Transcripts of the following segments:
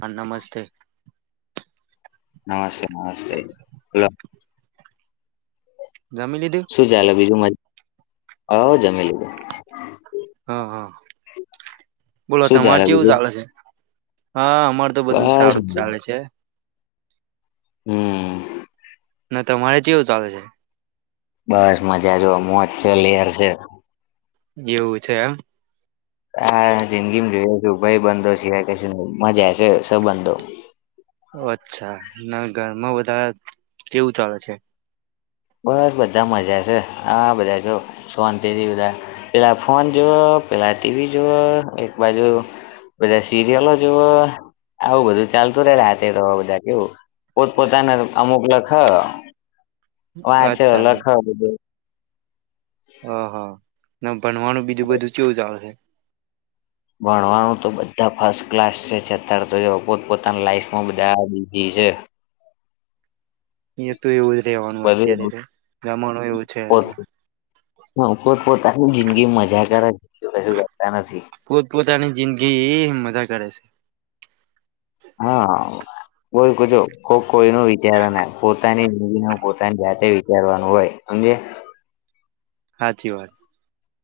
હા નમસ્તે. નમસ્તે-નમસ્તે હલો જમી લીધું? શું ચાલે બીજું મજ આવ જમે લીધું. હા-હા બોલો શું તમાર જે એવું બીજું ચાલે છે? હા અમાર તો બધું બસ સારું જ ચાલે છે. હમ ના તો મારે જેવું ચાલે છે? બસ મજા જો મોજ છે, લેર છે. એવું છે, આ હા જિંદગીમાં જોઈએ છું, ભાઈ બંધો સિવા કેમાં જાય છે, સબંધો અચ્છા ના ઘરમાં વધારે કેવું ચાલે છે? બસ બધા મજા છે, આ બધા જો સોંત બધા પેલા ફોન જોુવો પેલા ટીવી જોુઓ એક બાજુ બા સીરયલો જોવો. આવું બધું ચાલતું રહેેતે તોવા બધા કેવું પોત પોતાના અમુક લખ વાંચો અચ્છા લખ બધું ઓહા ભણવાનું બીજું બધું કેવું ચાલે છે? ભણવાનું તો બધા ફર્સ્ટ ક્લાસ છે, છતાં તો પોત પોતાની લાઈફ માં બધા બિઝી છે. એ તો એવું જ રેવાનું બધું અત્યારે રમણું એવું છે. હ કોઈ પોતાની જિંદગી મજા કરે કશું કરતા નથી. પોત પોતાની જિંદગી એ મજા કરે છે. હા બોલ કજો કોઈ ન વિચારો ના પોતાની જિંદગીને પોતાની જાતે વિચારવાનું હોય અમને સાચી વાત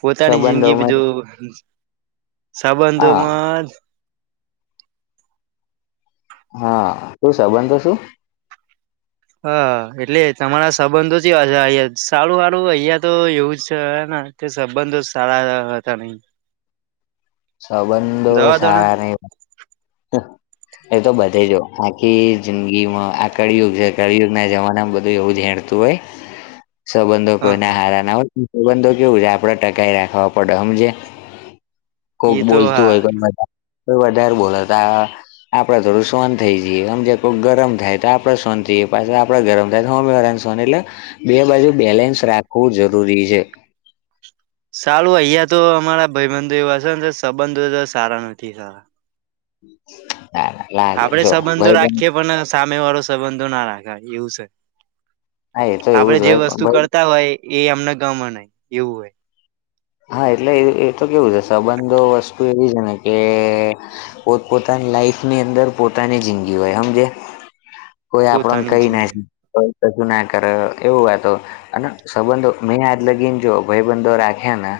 પોતાની જિંદગી સંબંધોમાં બધું હા સંબંધોમાં હા શું સાબંધ તો શું? હા એટલે તમારા સંબંધો છેશે અ સારું વાળું અહિયાયા તો એવું જ છે, ને તે સંબંધો સારા હતા નહી સંબંધો જવા દો ને સારા નહી એ તો બધે જ આખી જિંદગીમાં આ કળિયુગ છે, કળિયુગના જમાનામાં બધું એવું ધ્યાન તોય [inaudible] સંબંધો હા કોઈને હા હારા ના હોય સંબંધો કેવું છે આપડે ટકાઈ રાખવા પડે સમજે. એ કોઈક તો બોલતું હા હોય તોા વધારે બોલા ત. આપડે થોડું શોન થઈ જઈએમજ કોઈ ગરમ થાય તો આપડે શોન થઈએ પાછ આપડે ગરમ થાય તો હોમી વાળા. એટલે બે બાજુ બેલેન્સ રાખવું જરૂરી છે. સારું અહિયાં તો અમારા ભાઈબંધુ એવા છે ને તો સંબંધો તો સારા નથી સારા. ના ના. લાગે આપડે જો સંબંધો ભાઈબંધ રાખીએ પણ. સામે વાળો સંબંધો ના રાખે એવું છે હા એ તો એવું આપડે જ જે હોય પણ વસ્તુ ભાઈ કરતા. હોય એ અમના ગામમાં નહ એવું હોય. હા એટલે એ તો કેવું છે સંબંધ વસ્તુ એવી છે ને કે. પોત પોતાની લાઈફની અંદર પોતાની જિંદગી હોય સમમજ. કોઈ આપણ પોતાની કઈ ના. જિંદગી કશું ના કરે એવું વાતો અને સંબંધો મેં આજ લગીને જો ભાઈબંધો રાખ. હના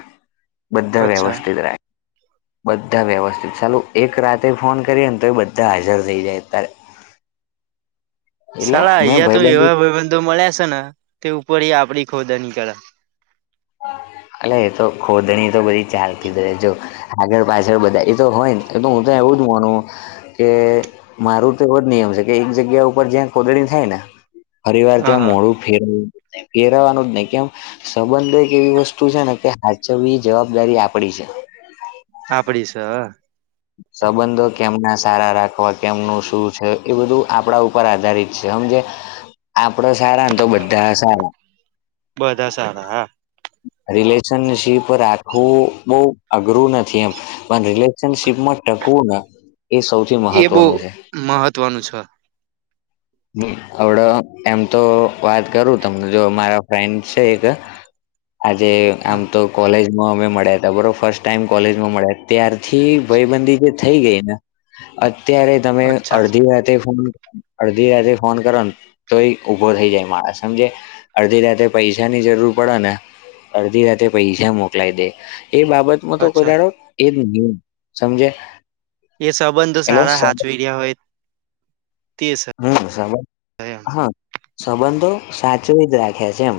બધા અચ્છા વ્યવસ્થિત રહે. [inaudible] બધા વ્યવસ્થિત ચાલું એક રાતે ફોન કરીએ ને તો એ બધા હાજર થઈ જાય અત્યારે. [inaudible] એટલે સાારા મેં અહિયાયા તો ભાઈબંધુ એવા ભબંધો મળ્યા છે ને તે ઉપર આપડી ખોદા નીકળ્યા. અ એ તો ખોદણી તો બધી ચાલતી જ જો. આગળ પાછળ બધા એ તો હોય ને એ તો હું ત એવું જ માનું. કે મારું તો એવો જ નિયમ છે કે એક જગ્યા ઉપર જ્યાં કોદણી થાય ને. ફરીવાર ત્યાં હા મોડું ફેરવ ફેરવવાનું જ નહી કેમ સંબંધ. એવી વસ્તુ છે ને કે સાાચવવી જવાબદારી આપડી છે. આપ પડી છે. સંબંધો કેમના સારા રાખવા કેમનું શું છે એ બધું આપણા ઉપર આધારિત છે આમ જે. [inaudible] આપડો સારાને તો બધા સારા. બધા સારા હા. રિલેશનશીપ આખું બહ અઘરું નથી એમ પણ રિલેશનશીપ. ટમાં ટકવો એ સૌ. એ બહ મહત્વનું છે. હડ એમ તો વાત કરું તમને જો મારા ફ્રેન્ડ છે એક. આજે હ આમ તો કોલેજ. માં અમે મળ્યા ત બરોબર ફર્સ્ટ ટાઈમ કોલેજમાં મળ્યા ત્યારથી ભાઈબંધી જે થઈ ગઈ ને. અત્યારે તમે અચ્છા અડધી રાતે ફોન. ી રાત્રે ફોન કરો ને તો એ ઉભો થઈ જાય મારે સમજે. અડધી રાતે પૈસા ની જરૂર પડે ને. અડધી રાતે પૈસા મોકલાય દે એ બાબત. તો કોઈ અચ્છા દાડો એજ નહી સમજે. એ સંબંધો એટલે સારા સબ- હાચવી રહ્યા હોય તે છે. હમ શ. હા સંબંધો સાચવી જ રાખે છે એમ.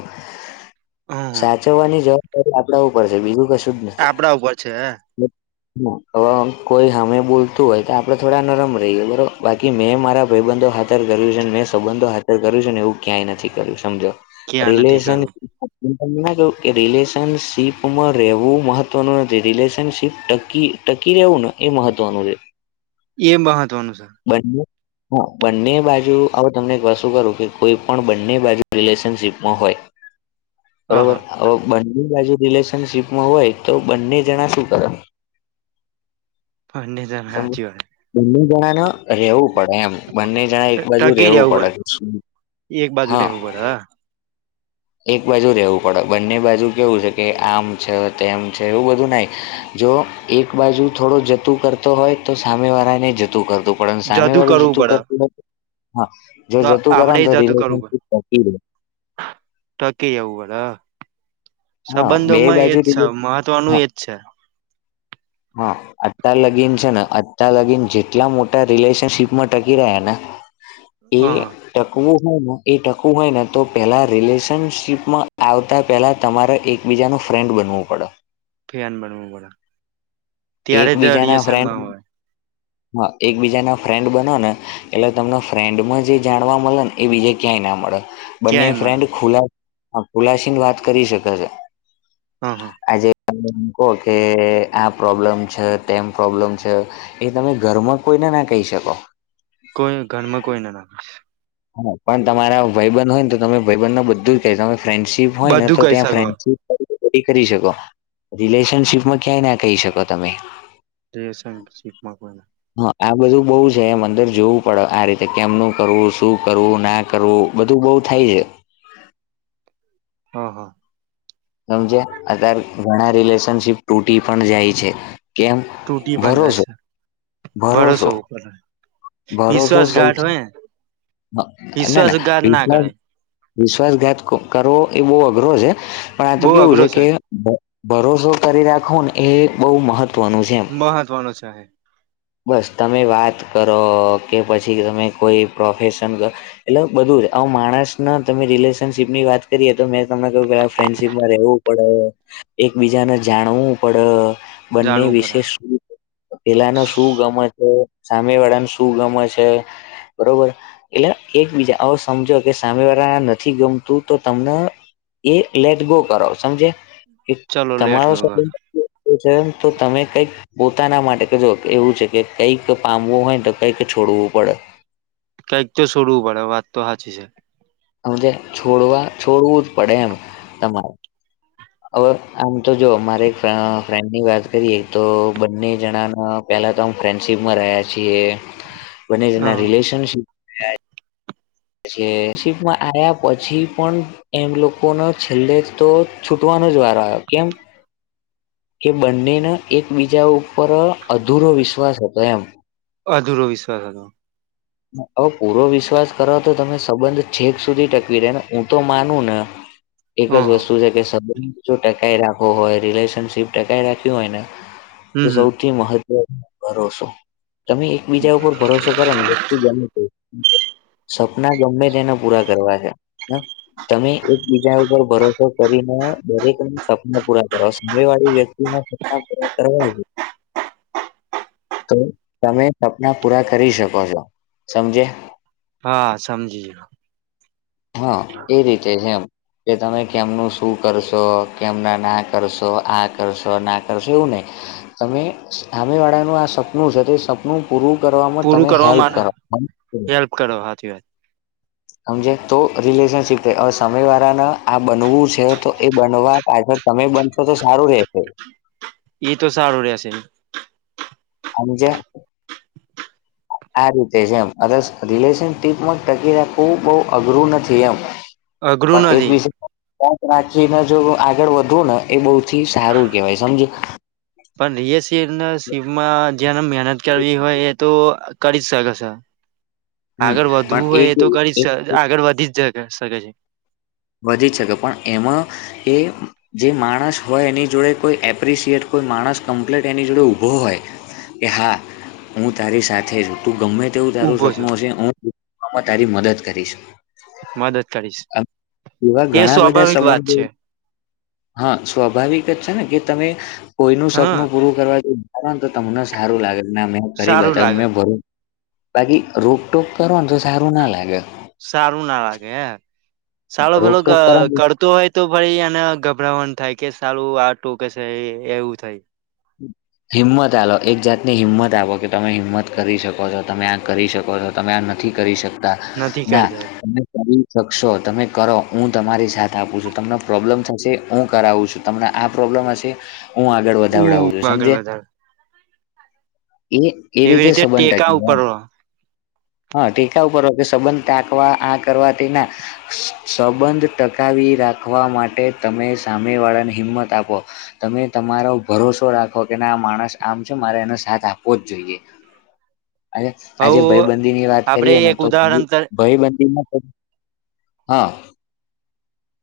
હમ સાચવવાની જવાબદારી આપડા ઉપર છે બીજું કશું જ નથી. આપડા ઉપર છે હવે કોઈ અમે બોલતું હોય તો આપડે થોડા નરમ રહીએ બરોબર બાકી મેં મારા ભાઈબંધો. હાજર કર્યું છે ને મેં સંબંધો હાજર કર્યું છે ને એવું ક્યાંય નથી કર્યું સમજો. કે આ નથી રિલેેશનશપ. કરવું હ તમને કું કે રિલેશનશીપમાં રહેવું મહત્વનું નથી રિલેશનશીપ ટકી. ટકી રહેવું ને એ મહત્વનું છે. એ મહત્વનુંસાર. બને. બંને બાજુ હ તમને એક વતુ કરું કે કોઈ પણ બંને બાજુ રિલેશનશીપમાં હોય. હ બરોબર હા હવે બંને બાજુ રિલેશનશીપમાં હોય તો બંને જણા શું કર હ નને જ સમજ હંચી બંને જણા ન રેવું પડે એમ બંને જ એક બાજુ ર રહેવું પડે હા બડા એક બાજુ રહેવું પડે બંને બાજુ કેવું છે કે આમ છે તેમ છે એવું બધું ના જો એક બાજુ થોડો જતું કરતો હોય તો સામેવાળાને જતું કરત પણ સામે જદુ વાળું કરવું જતું પડે કરતું નથી જો તો જતું કરો આપડે ને તો રિલેશનશીપ થતી જ ટકે ઉુંવાળ હા બે સંબંધોમાં એ બાજુ જ છે રિલે- મહત્વનું હા એ જ છે હા અતાાર લગીન છે ને અાર લગીન જેટલા મોટા રિલેશનશીપમાં ટકી રહ્યા ને એ હ ટકવું હોય ને એ ટકવું હોય ને તો પેલા રિલેશનશીપમાં આવતા પેલા તમારે એકબીજાનું ફ્રેન્ડ બનવું પડે ફિયાન બનવું પ ત્યારે એકબીજાના ફ્રેન્ડ રએશનમાં હોય હા એક બીજા ના ફ્રેન્ડ બનો ને એટલે તમને ફ્રેન્ડમાં જે જાણવા મળે ને એ બીજે ક્યાંય ના મળે બંને ક્યાંય મળે ફ્રેન્ડ ખુ ખુલાસીન વાત કરી શકે છે હ હ આજે કે આપ પ્રોબ્લમ છે તેમ પ્રોબ્લેમ છે એ તમે ઘરમાં કોઈને ના કહી શકો કોઈ ઘરમાં કોઈ ના નાખ હા પણ તમારા ભયબન હોય ને તો તમે ભયબંધ ન બધું જ કે તમે ફ્રેન્ડ પ હોય ને બધું તો કહી ત્યાં શકો ફ્રેન્ડશીપ કરી શકો રિલેશનશીપમાં ક્યાંય ના કહી શકો તમે દસંગ સીટમાં કોને હા આ બધું બઉુ છે એમ અંદર જોવું પડે આ રીતે કેમનું કરવું શું કરવું ના કરવું બધું બહુ થાય છે હા હા સમજ અતાર ઘણા રિલેશનશીપ તૂટી પણ જાય છે કેમ તૂટી પણ જાય ભરોસો છે બરોસ ભરોસો હોવું કરે ભરોસો સૌથી વિશ્વાસઘાત ના કરાય વિશ્વાસઘાત કરવો એ બહુ અઘરો છે પણ આ તો બહુ કેવું અઘરો છે કે ભરોસો કરી રાખો ને એ બહઉ મહત્વનું છે એમ. મહત્વનો છે બસ તમે વાત કરો કે પછી તમે કોઈ પ્રોફેશન કર એટલે બધું જ આવ માણસ ના તમે રિલેશનશીપ ની વાત કરીએ તો મેં તમને કહ્યું પેલા ફ્રેન્ડશીપમાં રહેવું પણ એકબીજાને જાણવું પણડ બંને જાણવું પડે વિશે પેલાનો શું ગમે છે સામે વાળાને શું ગમે છે બરોબર એટલે એકબીજા આવો સમજો કે સામે વાળા નથી ગમતું તો તમને એ લેટ ગો કરાવ સમજે ચલો લેટ ગો તમારોબ કર તો તમે કઈક પોતાના માટે કજો એવું છે કે કંઈક પામવું હોય ને તો કંઈક છોડવું પડે કંઈક તો સોરૂુંડે વાત તો હાચી છે સમજે છોડવા છોડવું જ પડે એમ તમારે હવે આમ તો જો મારે અ એક ફ્રેન્ડની વાત કરીએ તો બંને જણાના પહેલાં તો અું ફ્રેન્ડશિપમાં રહ્યા છીએ. હ [unintelligible] બને જેના રિલેશનશીપ જે શિપમાં આવ્યા પછી પણ એમ લોકોનો છેલ્લે તો છૂટવાનો જ વારો આયો કેમ કે બંનેને એકબીજા ઉપર અ અધૂરો વિશ્વાસ હતો એમ. અધૂરો વિશ્વાસ હતો. હવે પૂરો વિશ્વાસ કરો તો તમે સંબંધ છેક સુધી ટકી રે ને હું તો માનું ન એક હ જ વસ્તુ છે કે સબંધ જો ટકાઈ રાખવો હોય રિલેશનશીપ ટકાઈ રાખ્યું હોય ને તો હમ સૌ હમ સૌથી મહત્વ ભરોસો તમે એકબીજા ઉપર ભરોસો કરો ને ગમે સપના ગમે તેના પૂરા કરવા હૈ. હ તમે એકબીજા ઉપર ભરોસો કરીને દરેક ના સપના પૂરા કરવા સામે વાળી વ્યક્તિ ના સપના પૂરા કરવા તો તમે સપના પૂરા કરી શકો છો સમજ્યા. હા સમજી જ્યો. હા એજ રીતે જેમ. કે તમે કેમનું શું કરશો કેમના ના કરશો આ કરશો ના કરશો એવું નઈ. તમે સામે વાળાનું આ સપનું છે તે સપનું પૂરું કરવામાં પૂરું તમે કરવા હેલ્પ માટે કરો. હેલ્પ કરો હાચી વાત. હમજ્યા તો રિલેશનશીપ છે, હવે સામે વાળાના આ બનવું છે તો એ બનવા પાછળ તમે બનશો તો સારું રેહશે. ઈ તો સારું રેશે. અન જે [unintelligible] આ રીતે છે એમ અવે રિલેશનશીપમાં ટકી રાખવું બઉ અઘરું નથી એમ અઘરું પણ એક નથી વિશે પાચ રાખીને જો આગળ વધવું ને એ બૌુ થી સારું કેવાય સમજ્યા પણ નિયસિર ન શીવમાં જેને મેનત કરવી હોય એ તો કરી જ શક છ હમ આગળ વધવું પણ હોય એ તો કેવું, કરી શ આગળ વધી જ શકે છે. વધી જ શકે પણ એમાં એ જે માણસ હોય એની જોડે કોઈ એપ્રિસિએટ કોઈ માણસ કમ્પ્લેટ એની જોડે ઊભો હોય કે હા હું તારી સાથે જ હું. તું ગમે તેવું તારું ઊભો છું સપનું હશે હું તારી મદદ કરીશ મદદ કરીશ. આમ એવા એ ઘણા બધા સ્વાભાવિક વાત સંબંધો છે હા સ્વાભાવિક જ છે ને કે તમે કોઈનું હા સપનું પૂરું કરવા જો [unintelligible] તો તમને સારું લાગે કે ના મેં કરી સારું બતાયુંન લાગે મેં ભરો બાકી રોકટોક કરોન તો સારું ના લાગ સારું ના લાગે હે, સાલો પેલો ક રોકટોક કરો ને કરતો હોય તો પહી એને ગભરામણ થાય કે સાલુ આ ટોકે સે એ એવું થાય. [inaudible] હિંમત આલ એક જાતની હિંમત આવ કે તમે હિંમત કરી શકો છો તમે આ કરી શકો છો. તમે આ નથી કરી શકતા નથી ના કરતા કરી શકશો તમે કરો હું તમારી સાથ આપું છું તમને પ્રોબ્લમ થશે હું કરાવું છું. તમને આ પ્રોબ્લમ હશે હું આગળ હું વધાવડાવું છું આગળ સમજે વધાર. એ એ એવી રીતે સંબંધ ટેકા ટકી રે ઉપર એમ રહો હા ટેકા ઉપર હો કે સંબંધ ટાકવા આ કરવા થી ના સંબંધ ટકાવી રાખવા માટે તમે સામે વાળાને હિંમત આપો તમે તમારો ભરોસો રાખો કે ના આ માણસ આમ છે મારે એનો સાથ આપવો જ જોઈએ. આજે હવ આજે ભયબંધી ની વાત આપડે કરીએ ને એક તો ઉદાહરણ તર ભયબંધીમાં હા.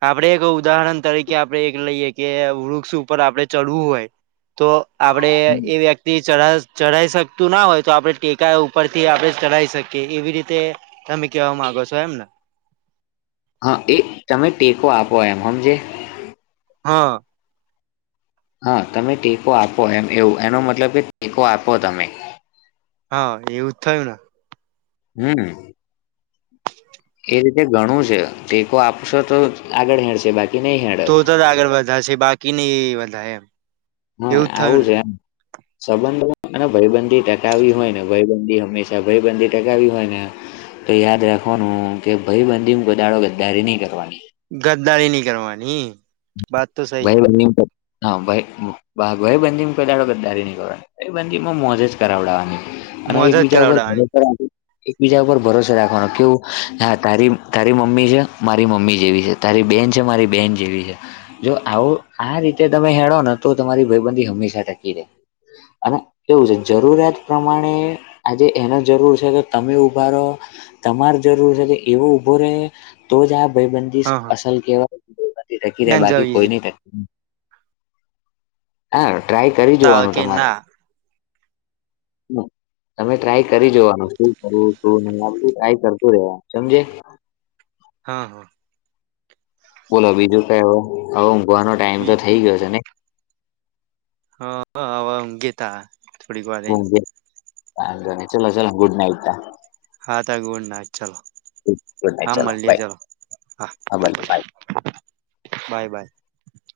આપડે એક ઉદાહરણ તરીકે આપડણે એક લઈએ કે વૃક્ષ ઉપર આપડણે ચડવું હોય તો આપડે એ વ્યક્તિ થી ચ ચઢાઈ શકતું ના હોય તો આપણે ટેકા ઉપર થી આપણે ચઢાવ શકીએ એવી રીતે તમે કેહેવા માંગો છો એમ ને હા એ તમે ટેકો આપો એમ સમમજે હા હા તમે ટેકો આપો એમ એવું એનો મતલબ કે ટેકો આપો તમે હા એવું જ થયું ને હમ એ રીતે ઘણું છે ટેકો આપશો તો આગળ હેડશે બાકી નહી હે તો તો જ આગળ વધા છે બાકી નહ વધારે એમ હા એવું જ થયું આવું ને છે એમ સંબંધો ભયબંધી ટકાવી હોય ને ભયબંધી હંમેશા ભયબંધી ટકાવી હોય ને તો યાદ રાખવાનું કે ભાઈ બંધી કોઈ દાડો ગદ્દારી નહી કરવાની ગદ્દારી નહી કરવાની વાત તો સહી હે ભાઈ વહી હા ભ ભાઈબંધીડ ગદ્દારી ન કરવા ભયબંધીમાં મોજેજ કરાવડાવવાની અને મોજ જ એકબીજા ઉપર કરાવડાવાની ભરોસર એકબીજા ઉપર ભરોસો રાખવાનો કેવું હા તારી તારી મમ્મી છે મારી મમ્મી જેવી છે તારી બેહેન છે મારી બહેન જેવી છે જો આવો આ રીતે તમે હેળો ને તો તમારી ભયબંધી હંમેશા ટકી રહેે અને એવું છે જરૂરિયાત પ્રમાણે આજે એનો જરૂર છે તો તમે ઉભા રહો તમાર જરૂર છે કે એવો ઉઊભો રહે તો જ આ ભાઈબંધ હા હા અસલ કેવાય નથી ટકી બેન રહ્યા બાકી જવી કોઈની ટકી હા ટ્રાય કરી જોવાનું કે તમારે ના તમે ટ્રાય કરી જોવાનું શું કરું શું નહી આપું ટ્રાય કરતું રહે સમજે હા હા બોલો બીજું કઈ હોય હવે ઊંઘવાનો ટાઈમ તો બી થઈ ગયો છે ને હ હવા ઘેતા હ ચલો ચલો ગુડ નઈટ હા ત ગોડ ના ચાલો ગુડ નાઈટ હા ચલો મળલે બાય ચાલો હા બાય બાય